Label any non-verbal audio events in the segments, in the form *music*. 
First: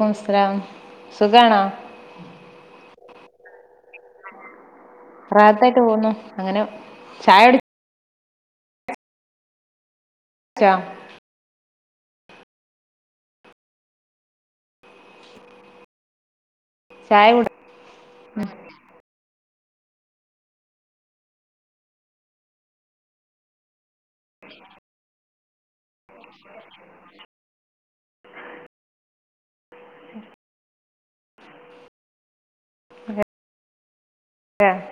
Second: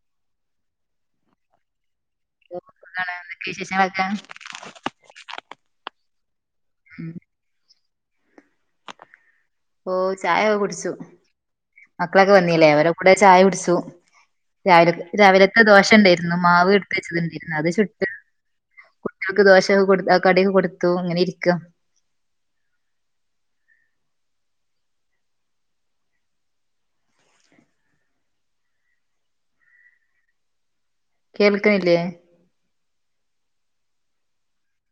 നമസ്കരം സുഖാണോ എന്നാണ് എന്തോക്കെ വിശേഷങ്ങളൊക്കെ റാഹത്തായിട്ട് പോന്നു അങ്ങനെ ഉം ചായൂടി ഓ ചായൊ കുടിച്ചോ കുടിച്ചു മക്കളൊക്കെ വന്നീല്ലേ അവരെ കൂടെ ചായ കുടിച്ചു രാവിലെ രാവിലത്തെ ദോശിണ്ടാരുന്നു മാവ് എട്ത്ത് ചായ വച്ചതിണ്ടീനി അത് ചുട്ടു കുടിച്ചാ കുട്ട്യൊൾക്ക് ദോശ കൊടു കടി കൊടുത്തു അങ്ങനെ ഇരിക്ക കേൾക്കണില്ലേ ആഹ്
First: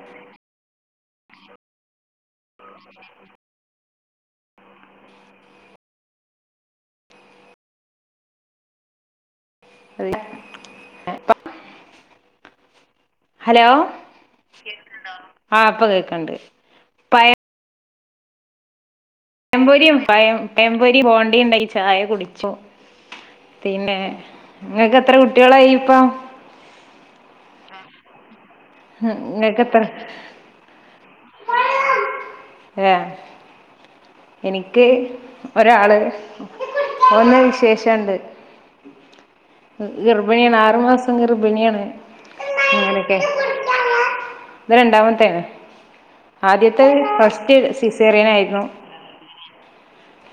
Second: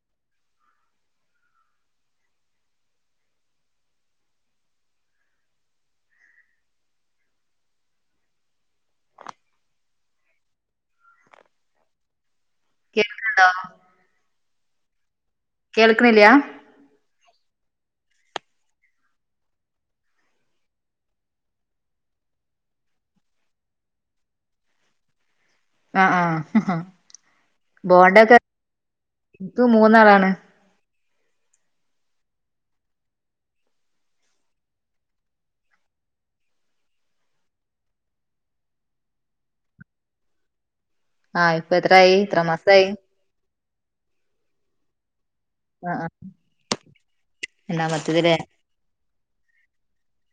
*inaudible* അത് എപ്പം കേൾക്കണ്ടോ ഹലോ, ആഹ് ഇപ്പ കേൾക്കണില്ല കേക്കണ്ട്. പഴമ്പൊരിം പയം പയമ്പൊരി ബോണ്ടയും ഉണ്ടായി ചായ കുടിച്ചു പിന്നെ ഇങ്ങക്ക് എത്ര കുട്ടി- ആഹ് ആഹ് ബോണ്ടൊക്കെ ന്ക്ക് മൂന്നാളാണ് ഏഹ് എനിക്ക് ഒരാള് ഒന്ന് വിശേഷ്ണ്ട് ഗർഭിണിയണ് ആറു മാസം ആ ഇപ്പൊ ഗർഭിണിയാണ് എത്രായി എത്ര മാസായി അങ്ങനൊക്കെ ഇത് രണ്ടാമത്തേണ് ആ ആ ആദ്യത്തെ ഫസ്റ്റ് സിസേറിയൻ രണ്ടാമത്തതില്ലേ ആയിരുന്നു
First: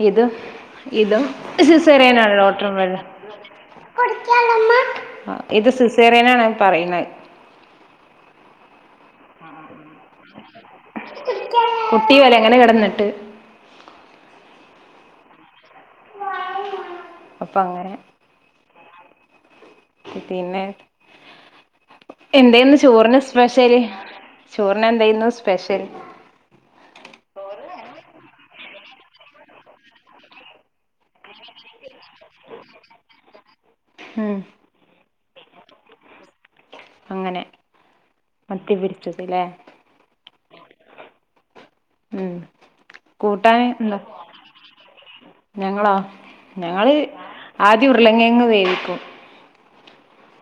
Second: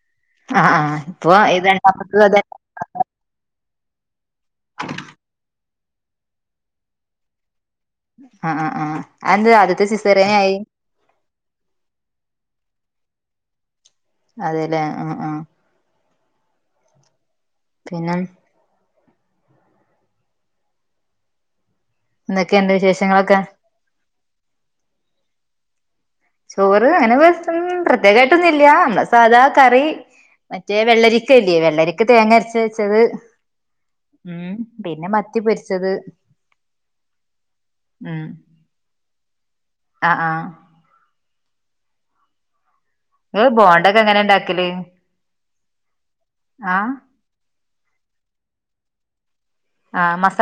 ഇത് ആ ആ ഇതും ഇപ്പൊ ഇത് രണ്ടാമത്തത് സിസേറിയനാണ് അതെ ലോട്ടറും വെള്ള ഇത് സിസേറിയനാണ് പറയുന്നെ ആഹ് ആഹ് അയെന്ത് ആദ്യത്തെ സിസേറി- കുട്ടിപോലെ അങ്ങനെ കെടന്നിട്ട് അതേല്ലേ ആഹ് ആഹ് അപ്പം അങ്ങനെ പിന്നെ പിന്നെ എന്തൊക്കെയുണ്ട് എന്തേന്ന് ചോറിന് വിശേഷങ്ങളൊക്കെ സ്പെഷല് ചോറിന് എന്താ ഇന്ന് സ്പെഷ്യല് ചോറ് അങ്ങനെ പ്രത്യേകായിട്ടൊന്നും ഇല്ല നമ്മള് സാദാ കറി മറ്റേ വെള്ളരിക്കല്ലേ വെള്ളരിക്ക തേങ്ങ അരച്ച വെച്ചത് ഉം പിന്നെ മ മത്തി പൊരിച്ചത്, അങ്ങനെ മത്തി പൊരിച്ചത് ലെ ആ ആ ഉം നിങ്ങള് കൂട്ടാന് എന്താ, ബോണ്ടൊക്കെ എങ്ങനെ ഉണ്ടാക്കല് ഞങ്ങളാ?, ആഹ് ഞങ്ങള് ആദ്യ ഉരുളകിഴങ്ങ് വേവിക്കും ആഹ മസ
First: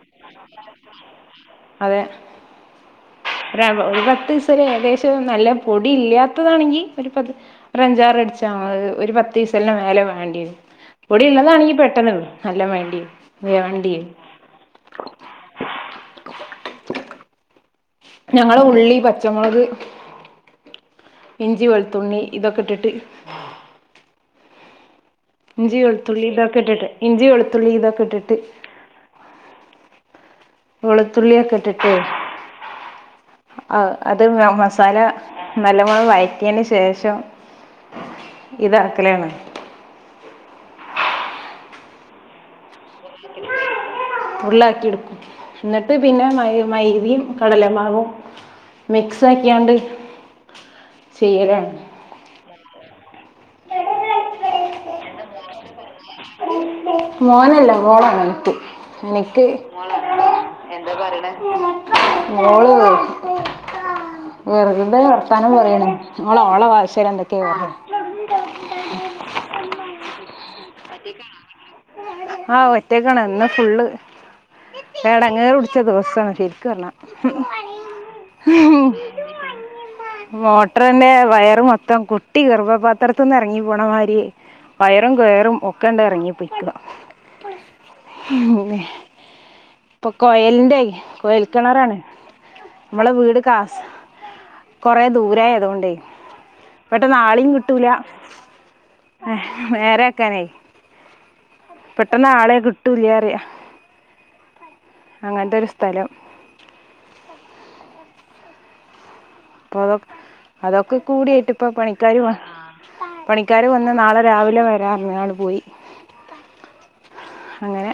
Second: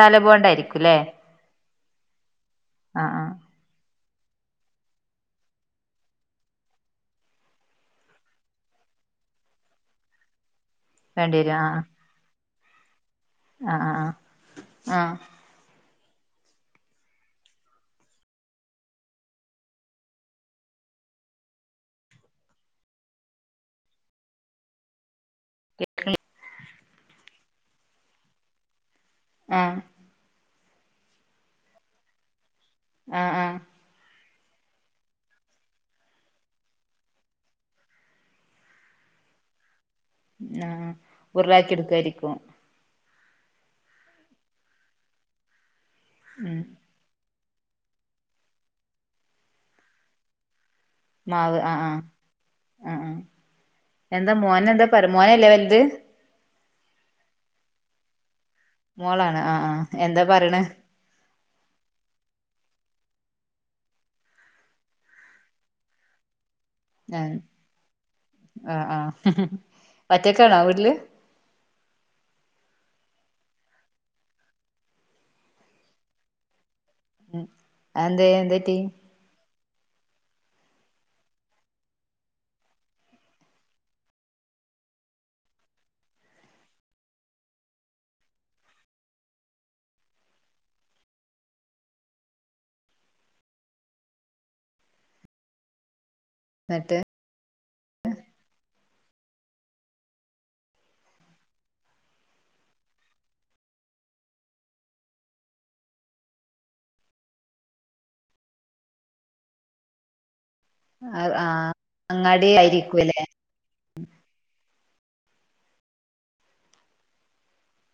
അതെ, ആഹ് ആഹ് ഒരു പത്ത് പത്ത് ദിവസരെ ഏകദേശം നല്ല പൊടി ഇല്ലാത്തതാണെങ്കിൽ ഒരു പ അഞ്ചാറ് അടിച്ചാ മതി വിസിലിന്റെ മേലെ വേണ്ടിവരും പൊടി വേണ്ടി വരും ഉള്ളതാണങ്കീ ആഹ് പെട്ടന്ന്, നല്ല വേണ്ടിയ വ വേണ്ടി, ആഹ് ആഹ് ഞങ്ങള് ഉള്ളി പച്ചമുളക് ഇഞ്ചി വെളുത്തണ്ണി ഇതൊക്കെ ഇട്ടിട്ട് ഇഞ്ചി വളുത്തുള്ളി ഇതൊക്കെ ഇട്ടിട്ട് ഇഞ്ചി വെളുത്തുള്ളി ഇതൊക്കെ ഇട്ടിട്ട് ആഹ വെളുത്തുള്ളിയൊക്കെട്ടിട്ട് ആഹ ആഹ അത് മസാല നല്ലപോലെ വഴറ്റിയതിന് ശേഷം ഇതാക്കലാണ് ആഹ ഉരുളാക്കി എടുക്കാായിരിക്കും ഉരുളാക്കി എടുക്കും, എന്നിട്ട് പിന്നെ മൈ ഉം മൈതീം, കടലമാവും മിക്സ് ആക്കിയാണ്ട് മാവ് ചെയ്യലാണ് ആഹ് ആഹ് ആഹ് ആഹ എന്താ മോന് എന്താ പറ മോനല്ലേ വല്ത് മോനല്ല മോളാണ് മൂത്ത്. മോളാണ് എനിക്ക് ആഹ് ആഹ് എന്താ പറയണേ മോള് ഉറക്കുമ്പോ വർത്താനം പറയാണെ, അല്ല ആഹ ആഹ ആഹ മറ്റക്ക ആണോ വീട്ടില് ആഹ് ഒറ്റക്കാണ് ഇന്ന് ഫുള്ള് എടങ്ങേറ് പിടിച്ച ദിവസമാണ്. ശരിക്ക് പറഞ്ഞാ ഉം അതെന്തേ ഉം എന്തുപറ്റി ഉം മോട്ടറിന്റെ വയറ് മൊത്തം കുട്ടി ഗർഭപാത്രത്തൊന്ന് ഇറങ്ങി പോണ മായിരി വയറും കയറും ഒക്കെ അങ്ങട് ഇറങ്ങിപോയിക്കാ ഇപ്പൊ കോയലിന്റെ കോയൽക്കിണറാണ്, നമ്മളെ വീട് കാസ് കൊറെ ദൂരെ ആയതോണ്ടെ എന്നിട്ട് പെട്ടന്ന് ആളീം കിട്ടൂല. നേരെ നേരാക്കനെ പെട്ടെന്ന് ആളെ കിട്ടൂല്ലറിയാ, അങ്ങനത്തെ ഒരു സ്ഥലം പൊ അതൊക്കെ കൂടിയായിട്ട് ഇപ്പൊ ആഹ് പണിക്കാർ അങ്ങാടി ആയിരിക്കുംല്ലേ പണിക്കാാര് വന്ന് നാളെ രാവിലെ പറഞ്ഞ് അങ്ങ് പോയി, അങ്ങനെ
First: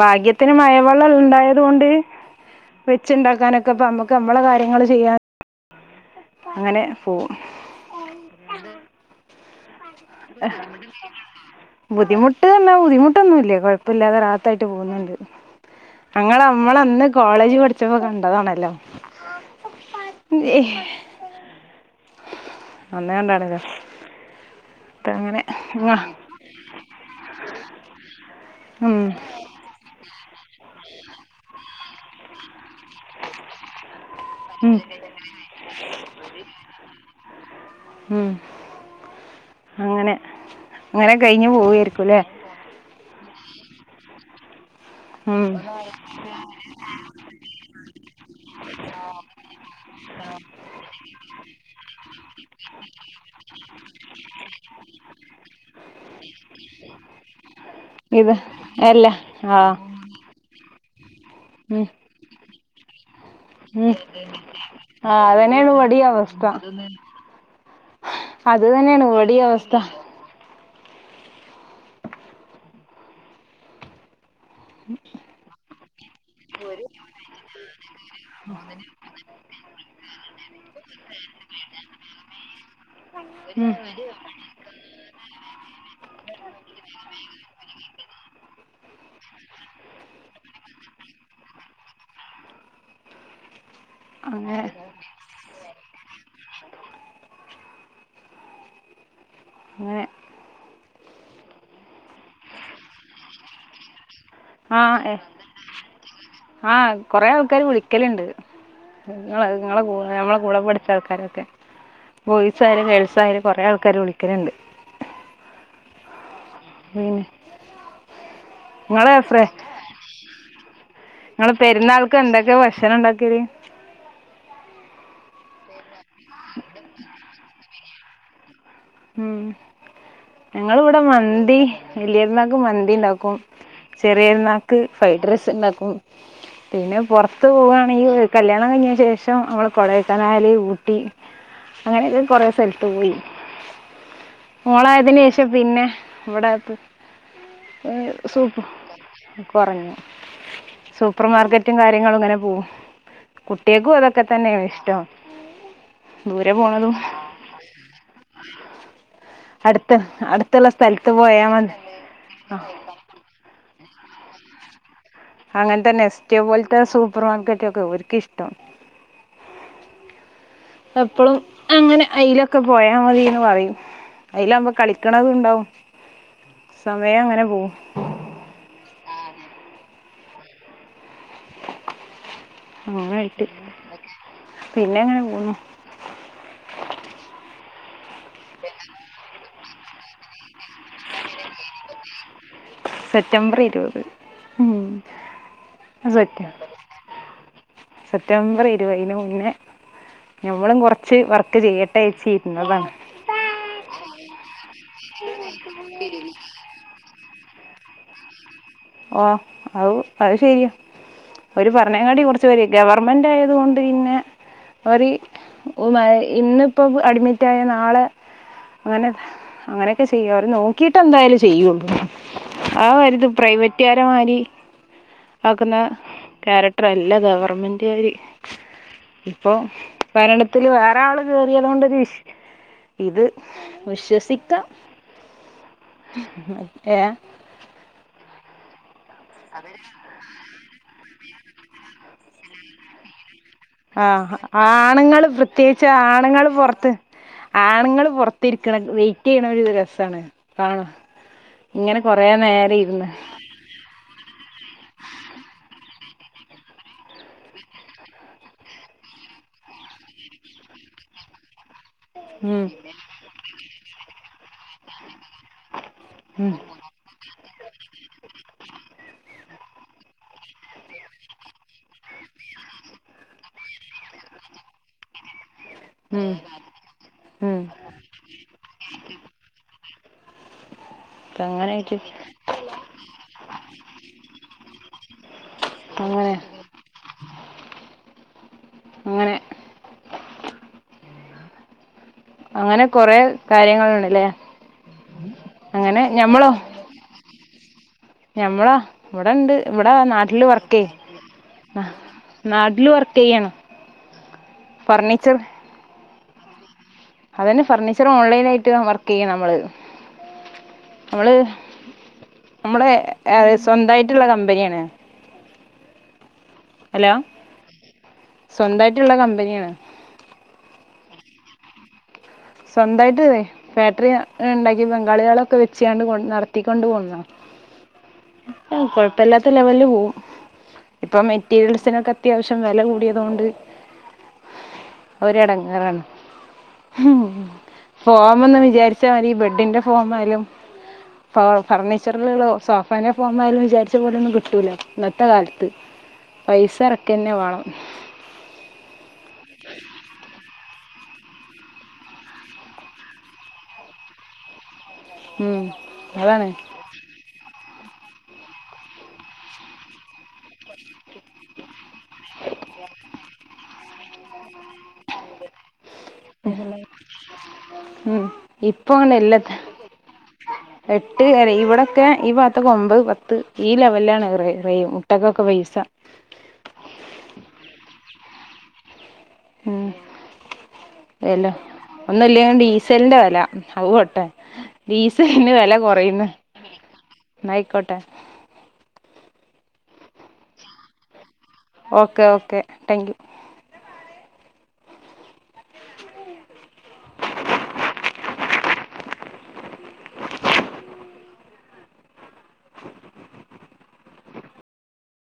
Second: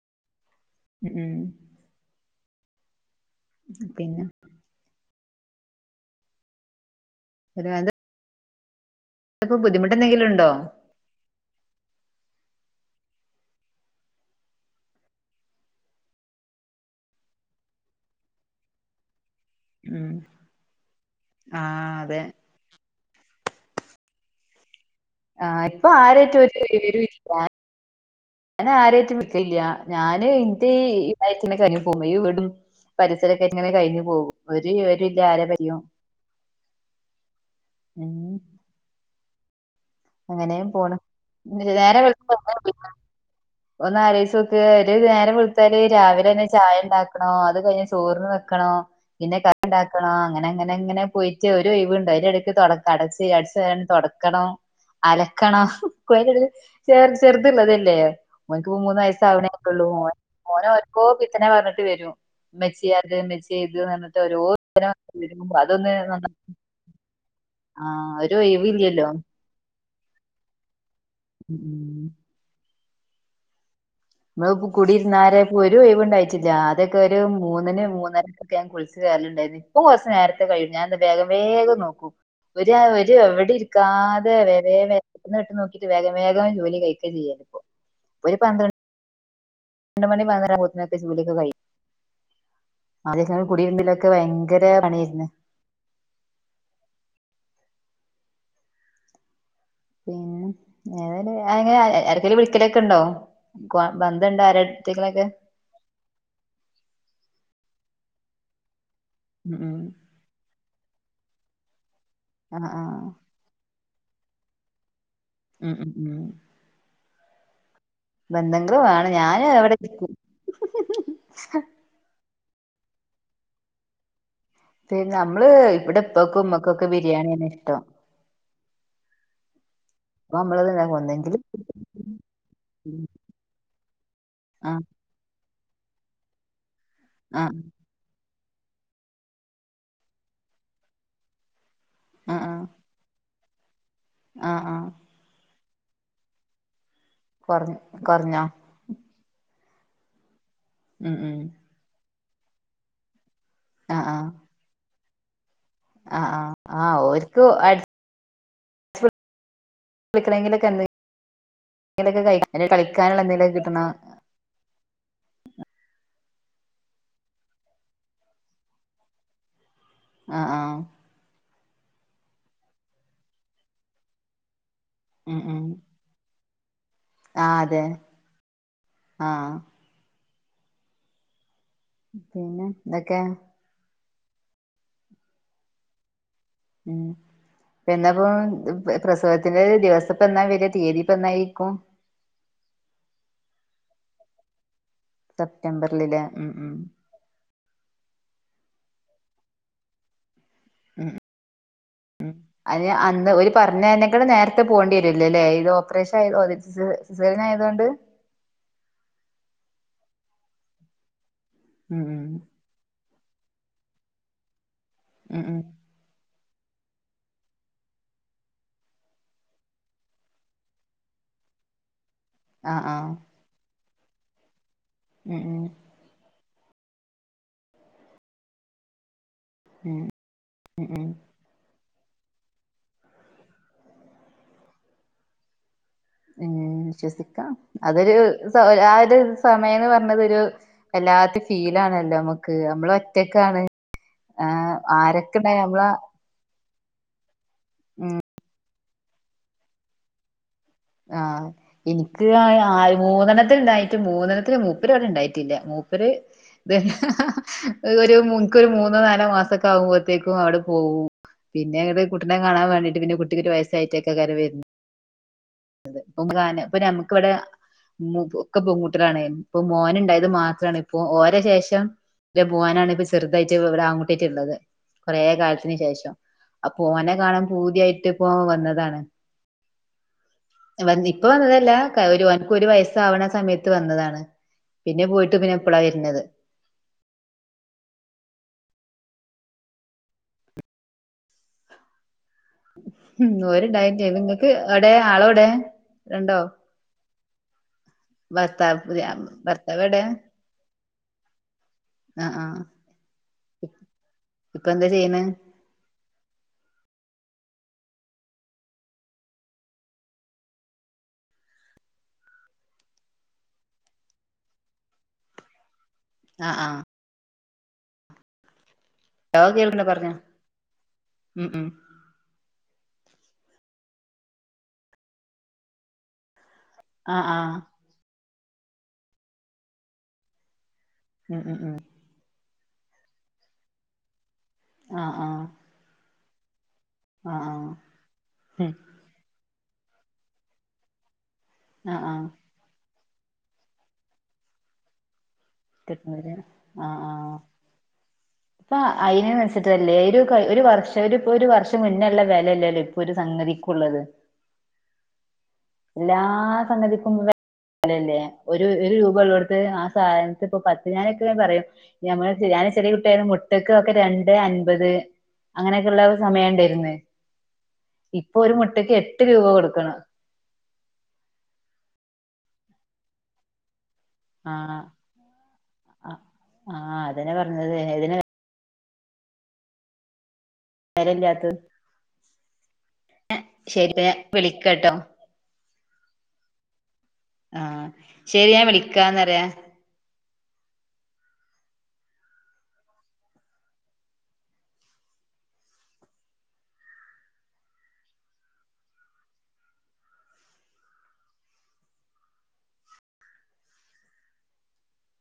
ഭാഗ്യത്തിന് മഴവെള്ളം ഉം ഉണ്ടായത് കൊണ്ട് വെച്ച് ഉണ്ടാക്കാനൊക്കെ നമക്ക് പിന്നെ നമ്മ കാര്യങ്ങള് ചെയ്യാൻ അങ്ങനെ പോവാ ഒരുമാതിരി *unintelligible* പ്പോ ബുദ്ധിമുട്ട്, ഉണ്ടോ ഏഹ് ബുദ്ധിമുട്ട് ന്നാ ബുദ്ധിമുട്ടൊന്നുല്ല കൊഴപ്പല്യാതെ റാഹത്തായിട്ട് പോകുന്നുണ്ട്. ങ്ങള് അമ്മള് അന്ന് കോളേജ് പഠിച്ചപ്പോ കണ്ടതാണല്ലോ. ഉം ആഹ്. അതെ അന്നണ്ടാണലോ. ആന് ഇപ്പൊ ആ. ആരാട്ടും ഒരു വിവരൂല. ഞാൻ ഉം. ആരായിട്ട് നിക്കല്ല്യ നാൻ. ഞ ഇന്റെ ന്റെയ് *unintelligible* വീടും പരിസരൊക്കെ ഇങ്ങനെ കഴിഞ്ഞു. പോ ഉം. ഒരുവിവരൂല്ല്യ ആരെ പറ്റ്യും ഉം. അങ്ങനെ അങ്ങനെയ പോണ് അങ്ങനെ കഴിഞ്ഞു നേരം പോവായിരിക്കും വെളു അല്ലേ ന്നാലോയ്ച്ചോക്ക് ഒരു നേരം ഉം വിളത്താല് രാവിലെ തന്നെ ചായ ഉണ്ടാക്കണോ അത് കഴിഞ്ഞ. ചോർ വെക്കണോ പിന്നെ ക ഉണ്ടാക്കണോ അങ്ങനെ അങ്ങനെ അങ്ങനെ പോയിട്ട് ഒരു ഒഴിവുണ്ടോ അതിന്റെ ഇടക്ക് തൊടക്ക. അടചാരണം തൊടക്കണം അലകാണോ തിള്ളതല്ലേ ഇത് ഓൻക്ക് മൂന്ന് അല്ല ആ വയസ്സാവണേുള്ളൂ ഓനാർക്. നെ പറഞ്ഞിട്ട് ഉം വരും മ്മച്യേ. അത് ചെയ്ത് ഉം ന്നിട്ട് ഓരോ ആ അതന്നെയാണ് അതൊന്ന് ഇവിടെ നന്ന അവസ്ഥ *unintelligible* ആഹ് ഒരു അത് തന്നെയാണ് ഒയിവില്ലലോ. ഇവിടെ അവസ്ഥ ഉം. നമ്മളിപ്പോ കുടിരുന്നാരെ ഒരു ഒയിവിണ്ടായിട്ടില്യ ആദ്യാക്കെ ഒരു മൂന്നിന് മൂന്നരൊക്കെ ഞൻ കുളിച്ചു കയറല്ണ്ട്. ണ്ടരുന്നു ഇപ്പൊ കുറച്ചു നേരത്തെ കഴിയും ഞാന് എന്താ വേഗം വേഗം നോക്കു. ഒരു ഒരു എവിടെ ഉം ഇരിക്കാതെ വേ വേ ഇട്ട് നോക്കിട്ട് വേഗം വേഗം. ജോലി കയ്കചെയ്യാന പ്പൊര് പന്ത്രണ്ട്. രണ്ട് മണി നേരത്തിന്റ ജോലിയൊക്കെ കയും ആദ്യോ കുടിര്ന്ന്. തൊക്കെ ഭയങ്കര അങ്ങനെ പണിർന്ന്. ഉം ഏ അന ആർക്കേലും വിളിക്കലൊക്കെ ഉണ്ടോ. ബന്ധമുണ്ടോ ആഹ് ആരടുത്തേക്കിലൊക്കെ ആഹ് കൊറെ ആൾക്കാര് വിളിക്കലണ്ട്. നിങ്ങ ഉം ഉം നിങ്ങളെ നമ്മളെ കൂടെ പഠിച്ച ആൾക്കാരൊക്കെ ആ ബോയ്സ് ആ ആയാലും ഗേൾസ് ആായാലും കൊറെ ആൾക്ക.. ക്കാരും വിളിക്കലണ്ട്. ഉം ഉം ഉം. ഉം ബന്ധങ്ങൾ വേണം ഞാന് ഇവിടെ ഇക്. *unintelligible* എന്തൊ ഭഷണം ഉണ്ടാക്കല് പി നമ്മള് ഇവിടെ പ്പക്കും ഉമ്മക്കൊക്കെ ബിരിയാണിയാണ് ഇഷ്ട്ടം. ഉം ഞങ്ങിള് ഇണ്ടാക്കും വിടെ ഒന്നെങ്കില് മന്തി വലിയരുന്നാക്ക് മന്തി ഉണ്ടാക്കും. ചെറിയരുന്നാക്ക് ആഹ് ഫ്രൈഡ് റൈസ് ഇണ്ടാക്കും പിന്നെ പൊറത്ത് ആഹ് പോവാണെങ്കിൽ. കല്യാണം കഴിഞ്ഞ ശേഷം നമ്മൾ കൊടക്കനാൽ ഊട്ടി അങ്ങനെയൊക്കെ ആഹ് കുറേ ആഹ് സ്ഥലത്ത് പോയി. ആഹ് ആഹ് മോളയതിനന് ശേഷം പിന്നെ ഇവിടെ കൊറഞ്ഞ കൊറഞ്ഞോ. സൂപ്പ് കുറഞ്ഞു ഉം ഉം സൂപ്പർമാർക്കറ്റും കാര്യങ്ങളും ഇങ്ങനെ പോവും. കുട്ട്യേക്കും അതൊക്കെതന്നെയാണ് ഇഷ്ടം. ആഹ ആഹ ദൂരെ ആഹ പോണതും ഒരിക്കും. *inaudible* അടുത്ത പൊളിക്കണെങ്കിലൊക്കെ അടുത്തുള്ള സ്ഥലത്ത് പോയാ മതി എന്തെങ്കിലൊക്കെ ആ. കഴി കളിക്കാനുള്ള എന്തെങ്കിലൊക്കെ കിട്ടണം ഒറ്റേപോലത്തെ സൂപ്പർ മാർക്കറ്റ് ഒക്കെ ഒർക്കിഷ്ട്ടം. ആഹ ആഹ. അങ്ങനെ അയ്ലൊക്കെ പോയാ മതിന്ന് പറയും. അയ്ലാവുമ്പോ കളിക്കണത് ഉം ഉം ഇണ്ടാവും. സമയം അങ്ങനെ ആഹ് പോവും. അതെ ആഹ് പിന്നെ എന്തൊക്കെ ങ്ങനായിട്ട് പിന്നെ അങ്ങനെ പോന്നു. ഉം പിന്നപ്പോ പ്രസവത്തിന്റെ ദിവസപ്പ എന്നാ വരാ തീയതി. ഇപ്പ എന്നായിരിക്കും സെറ്റബർ ഇരുപത് ഉ സെപ്തംബറില് ലോ. ഉം സെപ്തംബർ ഇരുപതിനുമുന്നേ ഞമ്മളും കുറച്ചുവർക്ക് അതിന്, അന്ന്.. ഓരു പറഞ്ഞതിനെക്കാളും നേരത്തെപോകേണ്ടി വരുവല്ലോയല്ലേ? അതിന് ഓപ്പറേഷൻ ആയതൊ സിസേറിയനായതു കൊണ്ട് ഓ, അത അതുശരിയാ, ഉം അവരുപറഞ്ഞേനക്കാട്ടി ഉം കുറച്ചു *unintelligible* ഗവർമെന്റായതു കൊണ്ടു പിന്നെ അവര്, ഉം ഉം ഒരുമാതിരി ഇന്നിപ്പോ അഡ്മിറ്റായാ നാളെ അങ്ങനെ അങ്ങനെയൊക്കെ ചെയ്യും. അവരുനോക്കി ട്ടെന്തായാലും ചെയ്യുകയുള്ളൂ. ആഹ് ആഹ് ആവരുത്, പ്രൈവറ്റുകാരെമാതിരി ഉം ഉം യാക്കുന്ന ക്യാരക്ടറല്ല ഗവർണ്മെന്റുകാര്. ഉം അപ്പൊഭരണത്തില് ഉം വേറെയാളു കേറിയതുകൊണ്ടാരു ഇ ഇത് വിശ്വസിക്കാം ഉം.. ഏ വിശ്വസിക്കാ അതൊരു ആയൊരു സമയമെന്നുപറഞ്ഞതൊ രു വല്ലാത്ത ഫീലാണല്ലോ നമ്മക്ക് നമ്മൾ ഒറ്റക്ക് ആ.. ആണുങ്ങള് ആരൊക്കെണ്ടായാലും പ്രത്യേകിച്ച് നമ്മള് ആണുങ്ങളു പുറത്ത് ആണുങ്ങൾ പുറത്തിരി ക്കണ വെയിറ്റുചെയ്യണ തൊരു രസമാണ്. കാണാൻ ആ.. ഇങ്ങനെ എനിക്കു കുറേ ആ നേരം ഇരുന്ന് മൂന്നെണ്ണത്തിനുണ്ടായിട്ട്, മൂന്നെണ്ണത്തിന് മൂപ്പിരുവന്നിട്ടുണ്ടായിട്ടില്ല. എനിക്കൊരു *unintelligible* മൂന്നോ, നാലോ മാസമൊക്കെയാകുമ്പോളത്തേക്കുംമങ്ങോട് പോകും. പിന്നെവേറെ കുട്ടീനെ ഉം, കാണാൻ വേണ്ടിട്ട് പിന്നെ കുട്ടിക്കൊരു വയസ്സായിട്ടൊക്കെ കരം വര. *unintelligible* ഉം, ഇപ്പൊ നമുക്കിവിടെ മുക്കൊക്കെ പെൺകുട്ടികളാണേ. ഇപ്പൊമോനുണ്ടായതു മാത്രമാണ് ഒരെശേഷം. ഇന്റെ മോനാണിപ്പം ചെറുതായിട്ടിവിടെ ആ ൺകുട്ടിയുള്ളത്. കുറേ കാല വിശേഷം ഉം, അപ്പൊഓനെ കാണാൻ ഉം. പൂതിയായിട്ടിപ്പോ വന്നതാണ്. ഇപ്പ വന്നതല്ല അങ്ങനെ ആയിട്ട് അവൻക്ക് ഒരു വയസ്സാണ് സമയത്ത് വ്നതണ പിന്നെപോയിട്ടു പിന്നെ ഇപ്പളാ വരുന്നത്. അങ്ങനെ അങ്ങനെ അങ്ങനെ കൊറേ ഉം... കാര്യങ്ങളുണ്ട്ല്ലേ ഓരുണ്ടായിട്ടെനിങ്ങൾക്കെവിടെ ആളെവിടെ അങ്ങനെ ണ്ടോ? ഞമ്മളാ പുതിയ ഇവിടെയുണ്ട്. ഭർത്താവ് ഇവിടാ എവിടെ നാട്ടിലുവർക്ക് ആഹ് ആഹ് നാട്ടിലുവർക്കുചെയ്യണു. ഇപ്പൊ എന്താ ചെയ്യണ് ഫർണീച്ചർ അതുതന്നെ ഫർണീച്ചർ ഓൺലൈനായിട്ടു വർക്ക്ചെയ്യ നമ്മള്.. നമ്മള് നമ്മുടെ ഏ.. സ്വന്തമായിട്ടുള്ള കമ്പനിയാണ്. അ... ആ സ്വന്തമായിട്ടുള്ള ലോ കമ്പനിയാണ്. കേൾക്ക്ണ്ട് പറഞ്ഞോ ഉം.. ഉ സ്വന്തമായിട്ടുഫാക്ടറിയു ണ്ടാക്കി ബംഗാളികളെയൊക്കെ വെച്ചങ്ങട് കൊണ്ടു നട.. എത്തിക്കൊണ്ട് പോന്നു. ആഹ് ആഹ് ഉം.. കൊഴപ്പമില്ലാത്ത ലെവലിൽ പോവും. ഇപ്പൊ, ഉം ഉം ഉം മെറ്റീരിയൽസിനൊക്കെയത്യാവശ്യം വില കൂടിയതുകൊണ്ട്.. ആഹ് ആഹ് ഒരിടങ്ങേറാണ് ആഹ് ആഹ് ഫോമൊന്ന് ഉം വിചാരിച്ചാ മതി, ബെഡിന്റെ ഫോംവരും ഫ.. ആഹ് ആഹ് ഫർണിച്ചറുകളോ സോഫാനെഫോമായാലും വിചാരിച്ചാ പോലെയൊന്നും കിട്ടൂല്ല. ഇന്നത്തെ കാലം. പൈസയിറക്കുക തന്നെ വേണം. അപ്പ അയിനുനെച്ചിട്ടതല്ലേ ഒരു കൊല്ലം മൊരുവർഷം പക്ഷേയിപ്പോയൊരു വർഷം മുന്നേയുള്ള വിലയല്ലല്ലോ ഇപ്പൊ ഒരു സംഗതിക്കുള്ളത്. ഉം അതാണ് എല്ലാസംഗതിക്കുംവിലയല്ലേ, ഒരു.. ഒരുരൂപയുളളിടടത്ത് ആ സാധന ഇപ്പംപത്ത്, ഞാനെപ്പിളും പറയും ഞമ്മളുഞാൻ ചെറിയ കുട്ടിയായിരുന്നപ്പോൾ മുട്ടക്ക് ഒക്കെ രണ്ടൻപത് അങ്ങനെ. സമയമുണ്ടായിരുന്നേ, ഉം ഇപ്പൊ ഒരു ഇപ്പൊ അങ്ങനെ എല്ലാ മുട്ടക്കെട്ടുരൂപ കൊടുക്കണം. എട്ട് അ.. ഇവിടൊക്കെ, ഈ ഭാഗത്തൊക്കെയൊൻമ്പത്, പത്ത് ഈലെവ വല്യാങ്ങള ആഹ് പറയും, മുട്ടയ്ക്കൊക്കെ പൈസ. ആഹ് അതന്നെ പറഞ്ഞത് ഇതിന് ഉം വെരല്ല്യാത്തത് ഒന്നില്ല്യ ഡീസലന്റെ വില ആട്ടെ വിളിക്കട്ടോ ഡീസലിന്റെ വില കൊറയന്ന് ആഹ ശരി ഞാൻ വിളിക്കാന്നര ഓക്കെ ഓക്കേ താങ്ക് യു *inaudible*